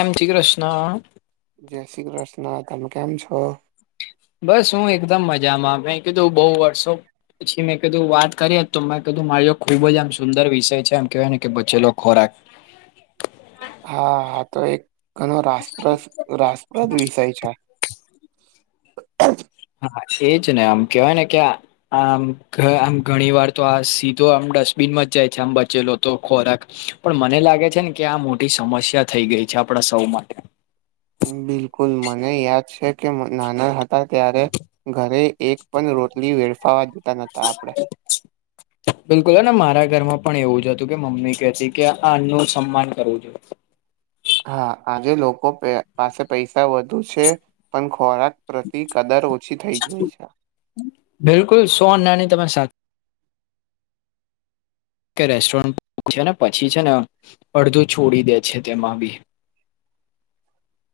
એમથી કૃષ્ણ! જય શ્રી કૃષ્ણ! તમે ક્યામ છો? બસ હું એકદમ મજામાં. મે કીધું બહુ વર્ષો- પછી મેં કીધું, વાત કરીએ. તો મેં કીધું મારી જોડે ખુબ જ આમ સુંદર વિષય છે. એમ કેહેવાય ને કે બચેલો ખોરાક. [unintelligible] હા. આ તો એક ઘણો રાસપ્રદ રાસપ્રદ વિષય છે. હા. પાછી એજ ને. આમ કેવાય ને કે, આમ, આમ ઘણી વાર તો આ સીધો આમ ડસ્ટબિનમાં જ જાય છે આમ બચેલો તો ખોરાક. પણ મને લાગે છે ને કે, આ મોટી સમસ્યા થઈ ગઈ છે આપડા સૌ માટે. બિલકુલ મને યાદ છે કે, નાના હતા ત્યારે ઘરે એક પણ રોટલી વેડફાવા દેતા નતા આપડે. [unintelligible] બિલકુલ. અને મારા ઘરમાં પણ એવું જ હતું. કે મમ્મી કેતી કે, આ અન્નનું સન્માન કરવું જોઈએ. હા. આજે લોકો પાસે પૈસા વધુ છે પણ- ખોરાક પ્રતિ કદર ઓછી થઈ જઈ છે. બિલકુલ સોન નાની તમારી સાથે, કે રેસ્ટોરન્ટ છે ને, પછી છે ને અડધું છોડી દે છે તેમાં બી.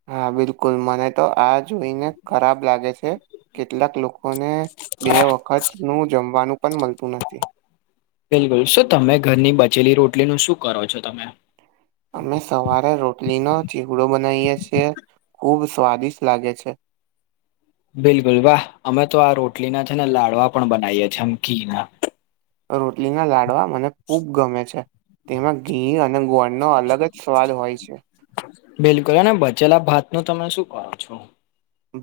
હા બિલકુલ. મને તો આ જોઈને ખરાબ લાગે છે. કેટલાક લોકો- લોકોને બે વખત નું જમવાનું પણ મળતું નથી. બિલકુલ. શું તમે ઘરની બચેલી રોટલીનું શું કરો છો તમે? અમે સવારે રોટલીનો ચીગડો બનાઇએ છીએ. ખુબ સ્વાદિષ્ટ લાગે છે. બિલકુલ. વાહ! અમે તો આ રોટલી ના છે ને, લાડવા પણ બનાવીએ છીએ. ઘીના. રોટલીના લાડવા, મને ખૂબ ગમે છે. તેમાં ઘી અને ગોળનો અલગ જ સ્વાદ હોય છે. બિલકુલ. અને બચેલા ભાત નું તમે શું કરો છો?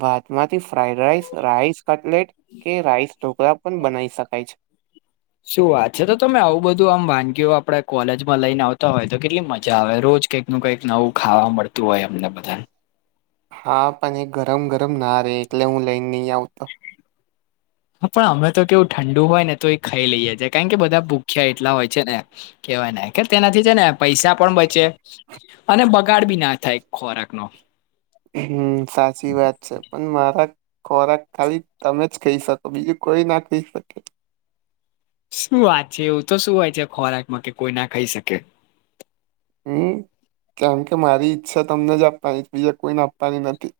ભાતમાંથી ફ્રાઈડ રાઈસ, રાઈસ કટલેટ કે રાઈસ ઢોકળા પણ બનાવી શકાય છે. શું વાત છે! તો તમે આવું બધું આમ વાનગીઓ આપડે કોલેજમાં લઈને આવતા હોય તો કેટલી મજા આવે. રોજ કઈ- નું કઈક નવું ખાવા મળતું હોય અમને બધાને. હા પણ એ ગરમ-ગરમ ના રે, એટલે હું લઈને નહી આવતો. હાં પણ અમણા તો કેવું ઠંડુ હોય ને તો એ ખાઈ લઈએ છે કાઇન કે બધા ભૂખ્યા એટલા હોય છે ને. કેવાય ને કે તેનાથી છે ને- પૈસા પણ બચે અને બગાડ બી ના થાય ખોરાક નો. હમ સાચી વાત છે. પણ મારા- ખોરાક ખાલી તમે જ ખઈ શકો બીજું કોઈ ના ખઈ શકે. શું વાત છે એવું તો શું હોય છે ખોરાકમાં કે કોઈ ના ખઈ શકે. હમ કેમ કે મારી ઈચ્છા તમને જ આપવાની બીજા કોઈને આપવાની નથી.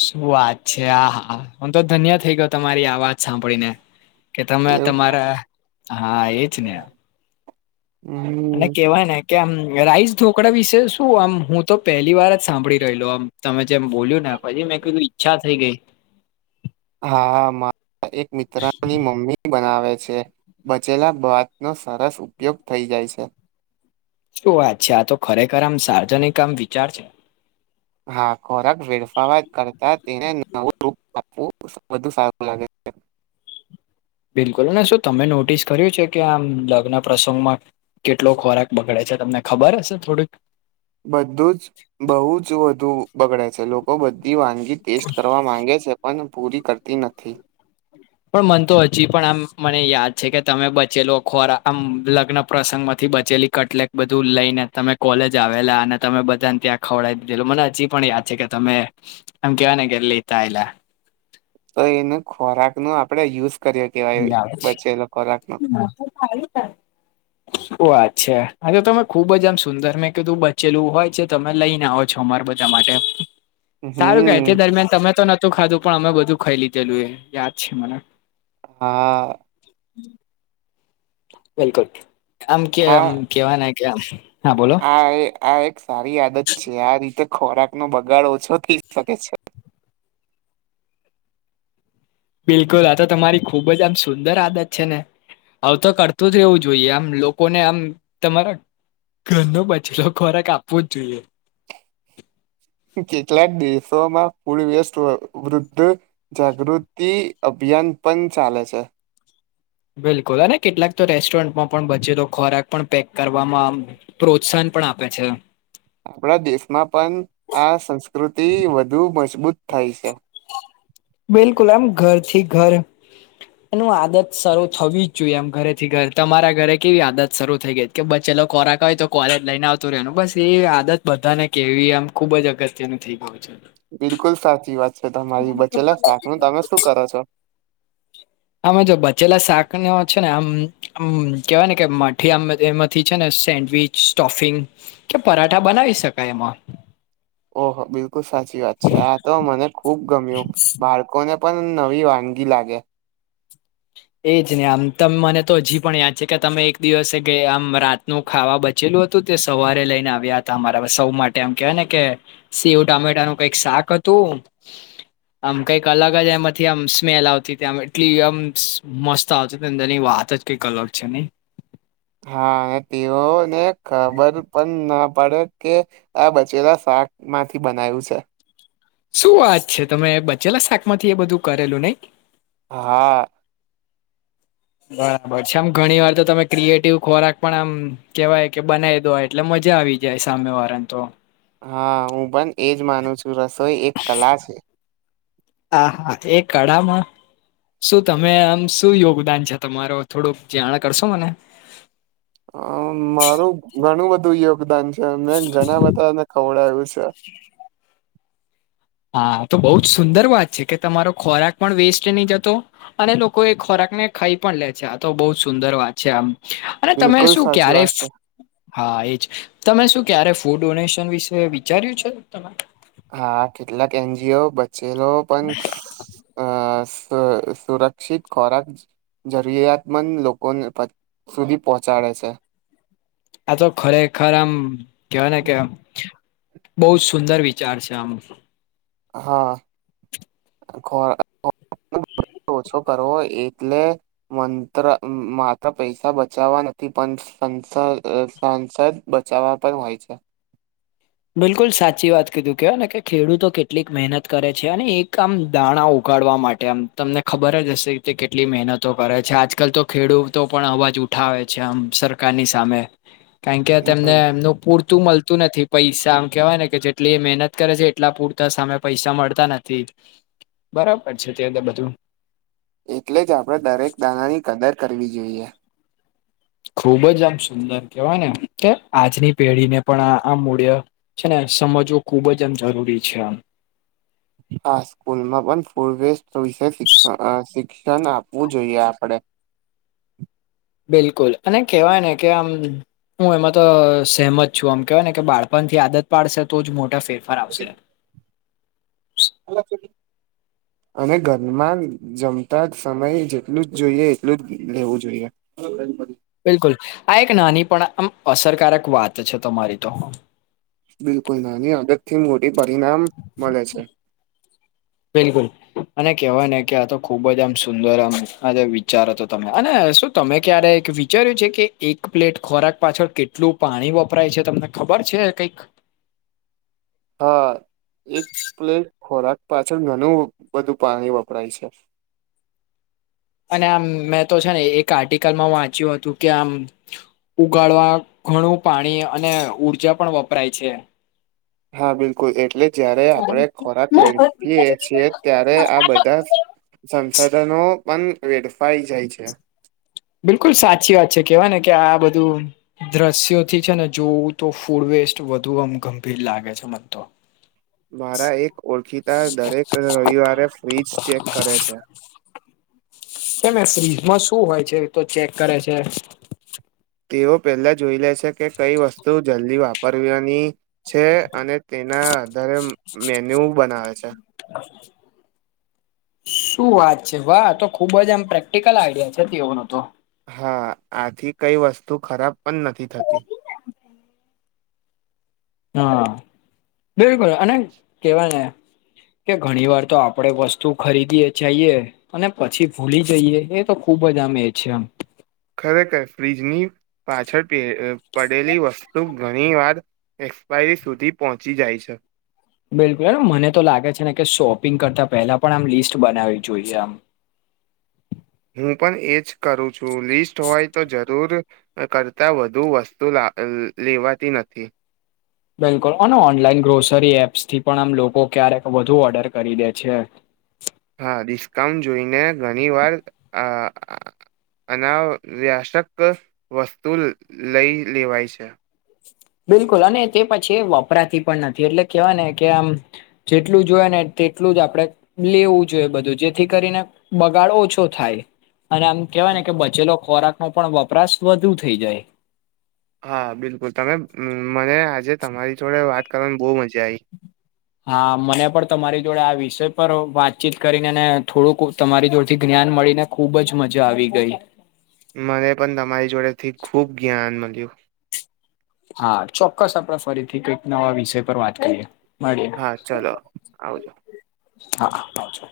શું વાત છે આ! હા! હું તો ધન્ય થઈ ગયો તમારી આવાત સાંભળીને. કે તમે એવું તમારા હા એજ ને. અને હમ. કેહેવાય ને કે આમ રાઈસ ઢોકળા વિશે શું આમ હું તો પહેલી વાર જ સાંભળી રહેલો આમ. તમે જેમ બોલ્યું ને પછી મેં કીધું ઈચ્છા થઈ ગેઈ. હા મારા એક મિત્રા ની મમ્મી. બનાવે છે. બચેલા ભાત નો સરસ ઉપયોગ થઈ જાય છે. શું વાત છે? આ તો ખરેખર આમ સાર્જનિક આમ વિચાર છે. હા, ખોરાક વેડફાવા કરતા તેને નવું રૂપ આપવું બધુ સારું લાગે. બિલકુલ ને શું તમે નોટિસ કર્યું છે કે આમ લગ્ન પ્રસંગમાં. કેટલો ખોરાક બગડે છે તમને ખબર હશે થોડીક? બધું જ. બહુ જ વધુ બગડે છે લોકો બધી વાનગી ટેસ્ટ કરવા માંગે છે. પણ પૂરી કરતી નથી. પણ મન તો હજી પણ આમ મને યાદ છે કે તમે બચેલો ખોરા આમ લગ્ન પ્રસંગ માંથી બચેલી કેટલેક બધું લઈને તમે કોલેજ આવેલા અને તમે બધાને ત્યાં ખવડાવી દીધેલું મને હજી પણ યાદ છે કે તમે અમ કેવાના કે લઈતા આયીલા. તો એનું ખોરાક નું આપડે યુઝ કર્યો [unintelligible] કેવાય બચેલો ખોરાક નો શું વાત છે હવે તો તમે ખુબ જ આમ સુંદર મેં કીધું બચેલું હોય છે તમે લઈને આઓ. છમાર બધા માટે. સારું કે તે હમ દરમિયાન તમે તો નતું ખાધું પણ અમે બધું ખાઈ લીધેલું એ યાદ છે મને. હા. [inaudible] બિલકુલ આમ કેમ આ કેવાય કે હા બોલો. આ એ આ એક સારી આદત છે. આ રીતે ખોરાક નો બગાડ ઓછો થઈ જ શકે છે. બિલકુલ આ તો તમારી ખુબ જ આમ સુંદર આદત છે ને. આવ તો કરતું જ રહેવું જોઈએ. આમ લોકોને આમ તમારા. ઘરનો બચેલો ખોરાક આપવો જ જોઈએ. કેટલાક દિવસોમાં પૂડી વેસ્ટ વૃદ્ધઓએ જાગૃતિ અભિયાન પણ ચાલે છે. બિલકુલ અ ને કેટલાક તો રેસ્ટોરન્ટમાં પણ બચે તો ખોરાક પણ પેક કરવામાં આમ પ્રોત્સાહન પણ આપે છે. આપણા દેશમાં પણ આ સંસ્કૃતિ વધુ મજબૂત થાય છે. બિલકુલ આમ ઘરથી ઘર. એનું આદત શરૂ થવી જ જોઈએ એમ ઘરેથી ઘર તમારા ઘરે કેવી આદત શરૂ થઈ ગઈ હતી. કે બચેલો ખોરાક હોય તો કોલેજ લઈને આવતું રહેેનું બસ એ આદત બધા ને કેવી આમ ખુબ જ અગત્યનું નથી. ઓ છેને. બિલકુલ સાચી વાત છે તમારી બચેલા શાક નું તમે શું કરો છો? અમે જો બચેલા શાક ને છે ને આમ. હમ કેવાય ને કે માઠી આમ એમાંથી છે ને સેન્ડવીચ સ્ટોફિંગ. કે પરાઠા બનાવી શકાય એમાં. ઓહો! બિલકુલ સાચી વાત છે. આ તો મને ખુબ ગમ્યું બાર. કોને પણ નવી વાનગી લાગે. એ જ ને મને હજી પણ યાદ છે તમે એક દિવસે કે આમ નું ખાવા બચેલું હતું તે સવારે લઈને આવ્યા હતા અમારા સૌ માટે આમ કેવાય ને કે સેવ ટામેટા નું કઈક શાક હતું. આમ કઈક અલગ જ એમાંથી સ્મેલ આવતી એટલી મસ્ત આવશે અંદર ની વાત જ કંઈક અલગ છે. હા અને તેઓને ખબર પણ ના પડે કે આ બચેલા શાકમાંથી બનાયું છે. શું વાત છે તમે બચેલા શાકમાંથી એ બધું કરેલું નહી? હા. બરાબર છે આમ ઘણી વાર તો તમે ક્રિએટિવ ખોરાક પણ આમ કહેવાય કે બનાવી દો એટલે મજા આવી જાય સામે વાળા ને તો હા હું પણ એજ માનું છું રસોઈ એક કલા છે. હા હા એ કળામાં શું તમે આમ શું યોગદાન છે તમારૂ થોડુંક જાણ કરશો મને? હા મારું ઘણું બધું યોગદાન છે મેં ઘણા બધાને ખવડાયું છે. હા તો બહુ જ સુંદર વાત છે કે તમારો ખોરાક પણ વેસ્ટ નહી જતો અને લોકો એ ખોરાક ને ખાઈ પણ લે છે આ તો બહુ જ સુંદર વાત છે. અને તમે બિલકુલ શું સાચી ક્યારે વાત છે હા એજ તમે શું ક્યારે ફૂડ ડોનેશન વિશે વિચાર્યું છે. હા કેટલાક એનજીઓ બચેલો પણ અ સ સુરક્ષિત ખોરાક જરૂરિયાતમંદ લોકો સુધી પહોંચાડે છે. આ તો ખરેખર આમ કહેવાય ને કે બહુ જ સુંદર વિચાર છે આમ હા ખોરાક [unintelligible] ઓછો કરવો એટલે મંત્ર માત્ર પૈસા બચાવવા નથી પણ સંસ અ સાંસ બચાવવા પણ હોય છે. બિલકુલ સાચી વાત કીધી કહેવાય ને કે ખેડૂતો કેટલી મહેનત કરે છે અને એક દાણા ઉગાડવા મા ટે અમે તમને ખબર જ હશે તે કેટલી મહેનત કરે છે આજકાલ તો ખેડૂતો પણ અવાજ ઉ ઠાવે છે આમ સરકારની સામે કારણ કે તેમને હમ એમનું પૂરતું મળતું નથી. પૈસા આમ કેવાય ને કે જેટલી એ મહેનત કરે છે એટલા પૂરતા સામે પૈસા મળતા નથી. બરાબર છે તે બધું એટલે જ આપણે દરેક દાણાની કદર કરવી જોઈએ. ખુબ જ આમ સુંદર કહેવાય ને કે આજની પેઢી ને પણ આ આ મૂલ્ય છે ને સમજવું ખુબ જ જરૂરી છે. હા સ્કૂલમાં પણ ફૂડ વેસ્ટ વિશે શિક્ષણ અ અ આપવું જોઈએ આપણે. બિલકુલ અને કેહેવાય ને કે આમ હું એમાં તો સહેમત છું આમ કેહેવાય ને કે બાળપણ થી આદત પાડશે તો જ મોટા ફેરફાર આવશે. [unintelligible] [inaudible] અને ઘરમાં જમતા સમયે જેટલું જોઈએ એટલું જ લેવું જોઈએ. [unintelligible] બિલકુલ આ એક નાની પણ અસરકારક વાત છે તમારી તો. બિલકુલ નાની આદતથી મોટુ પરિણામ મળે છે. બિલકુલ. અને કેહેવાય ને કે આ તો ખુબ જ સુંદર વિચારો હતા તમે અને શું તમે ક્યારે વિચાર્યું છે કે એક પ્લેટ ખોરાક પાછળ કેટલું પાણી વપરાય છે તમને ખબર છે કઈક? હા એક પ્લેટ ખોરાક પાછળ ઘણું બધું પાણી વપરાય છે. અને મેં તો છે ને એક આર્ટિકલમાં વાંચ્યું હતું કે આમ ઉકાળવા ઘણું પાણી અને ઊર્જા પણ વપરાય છે. હા બિલકુલ એટલે જયારે આપણે ખોરાક વેડફીએ છીએ ત્યારે આ બધા સંસાધનો પણ વેડફાઈ જાય છે. બિલકુલ સાચી વાત છે કેવાય ને કે આ બધું દ્રશ્યોથી છે ને જોવું તો ફૂડ વેસ્ટ વધુ આમ ગંભીર લાગે છે મને તો [inaudible] મારા એક ઓળખીતા દરેક રવિવારે ફ્રિજ ચેક કરે છે. કેમ એ ફ્રીજમાં શું હોય છે તો ચેક કરે છે? તેઓ પેલા જોઈ લે છે કે કઈ વસ્તુ જલ્દી વાપરવીની- છે અને તેના આધારે મેન્યુ બનાવે છે. [inaudible] શું વાત છે વાહ તો ખુબ જ આમ પ્રેક્ટિકલ આઈડિયા છે તેઓનો તો- હા આથી કઈ વસ્તુ ખરાબ પણ નથી થતી હા બિલકુલ અને કેવાને- કે ઘણી વાર તો આપડે વસ્તુ ખરીદીએે છએ- અને પછી ભૂલી જઈએ એ તો ખુબ જ આમ એ છે. આમ- ખરેખર ફ્રીજની પાછળ પડેલી વસ્તુ ઘણી વાર- એક્સપાયરી સુધી પહોંચી જાય છે. બિલકુલ મને તો લાગે છે ને કે શોપિંગ કરતાં પહેલા પણ આમ લિસ્ટ બનાવવી જોઈએ આમ- હું પણ એજ કરું છું લિસ્ટ હોય તો જરૂર- કરતાં વધુ વસ્તુ લા લેવાતી નથી? બિલકુલ અને ઓનલાઈન ગ્રોસરી એપ્સ થી પણ આમ લોકો ક્યારેક વધુ ઓર્ડર કરી દે છે. હા ડિસ્કાઉન્ટ જોઈને ઘણી વાર આ અ- અનાવ્યાશક વસ્તુ લઈ લેવાય છે. બિલકુલ અને તે પછી વપરાતી પણ નથી એટલે કેહેવાય ને કે આમ- જેટલું જોએ ને તેટલું જ આપણે- લેવું જોઈએ બધું જેથી કરીને બગાડ ઓછો થાય- અને આમ કેવાય ને કે બચેલો ખોરાક નો પણ વપરાશ વધુ થઇ જાય- હા બિલકુલ તમે મને આજે તમારી જોડે વાત કરવાની બહુ મજા આવી- હા મને પણ તમારી જોડે આ વિષય પર વાતચીત કરીનેને થોડુંક તમારી જોડથી જ્ઞાન મળીને- ખુબ જ મજા આવી ગઈ- મને પણ તમારી જોડેથી ખુબ જ્ઞાન મળ્યું- હા ચોક્કસ આપડ ફરીથી કઈક નવા વિષય પર વાત કરીએ- મળએ હા ચલો આવજો હા આવજો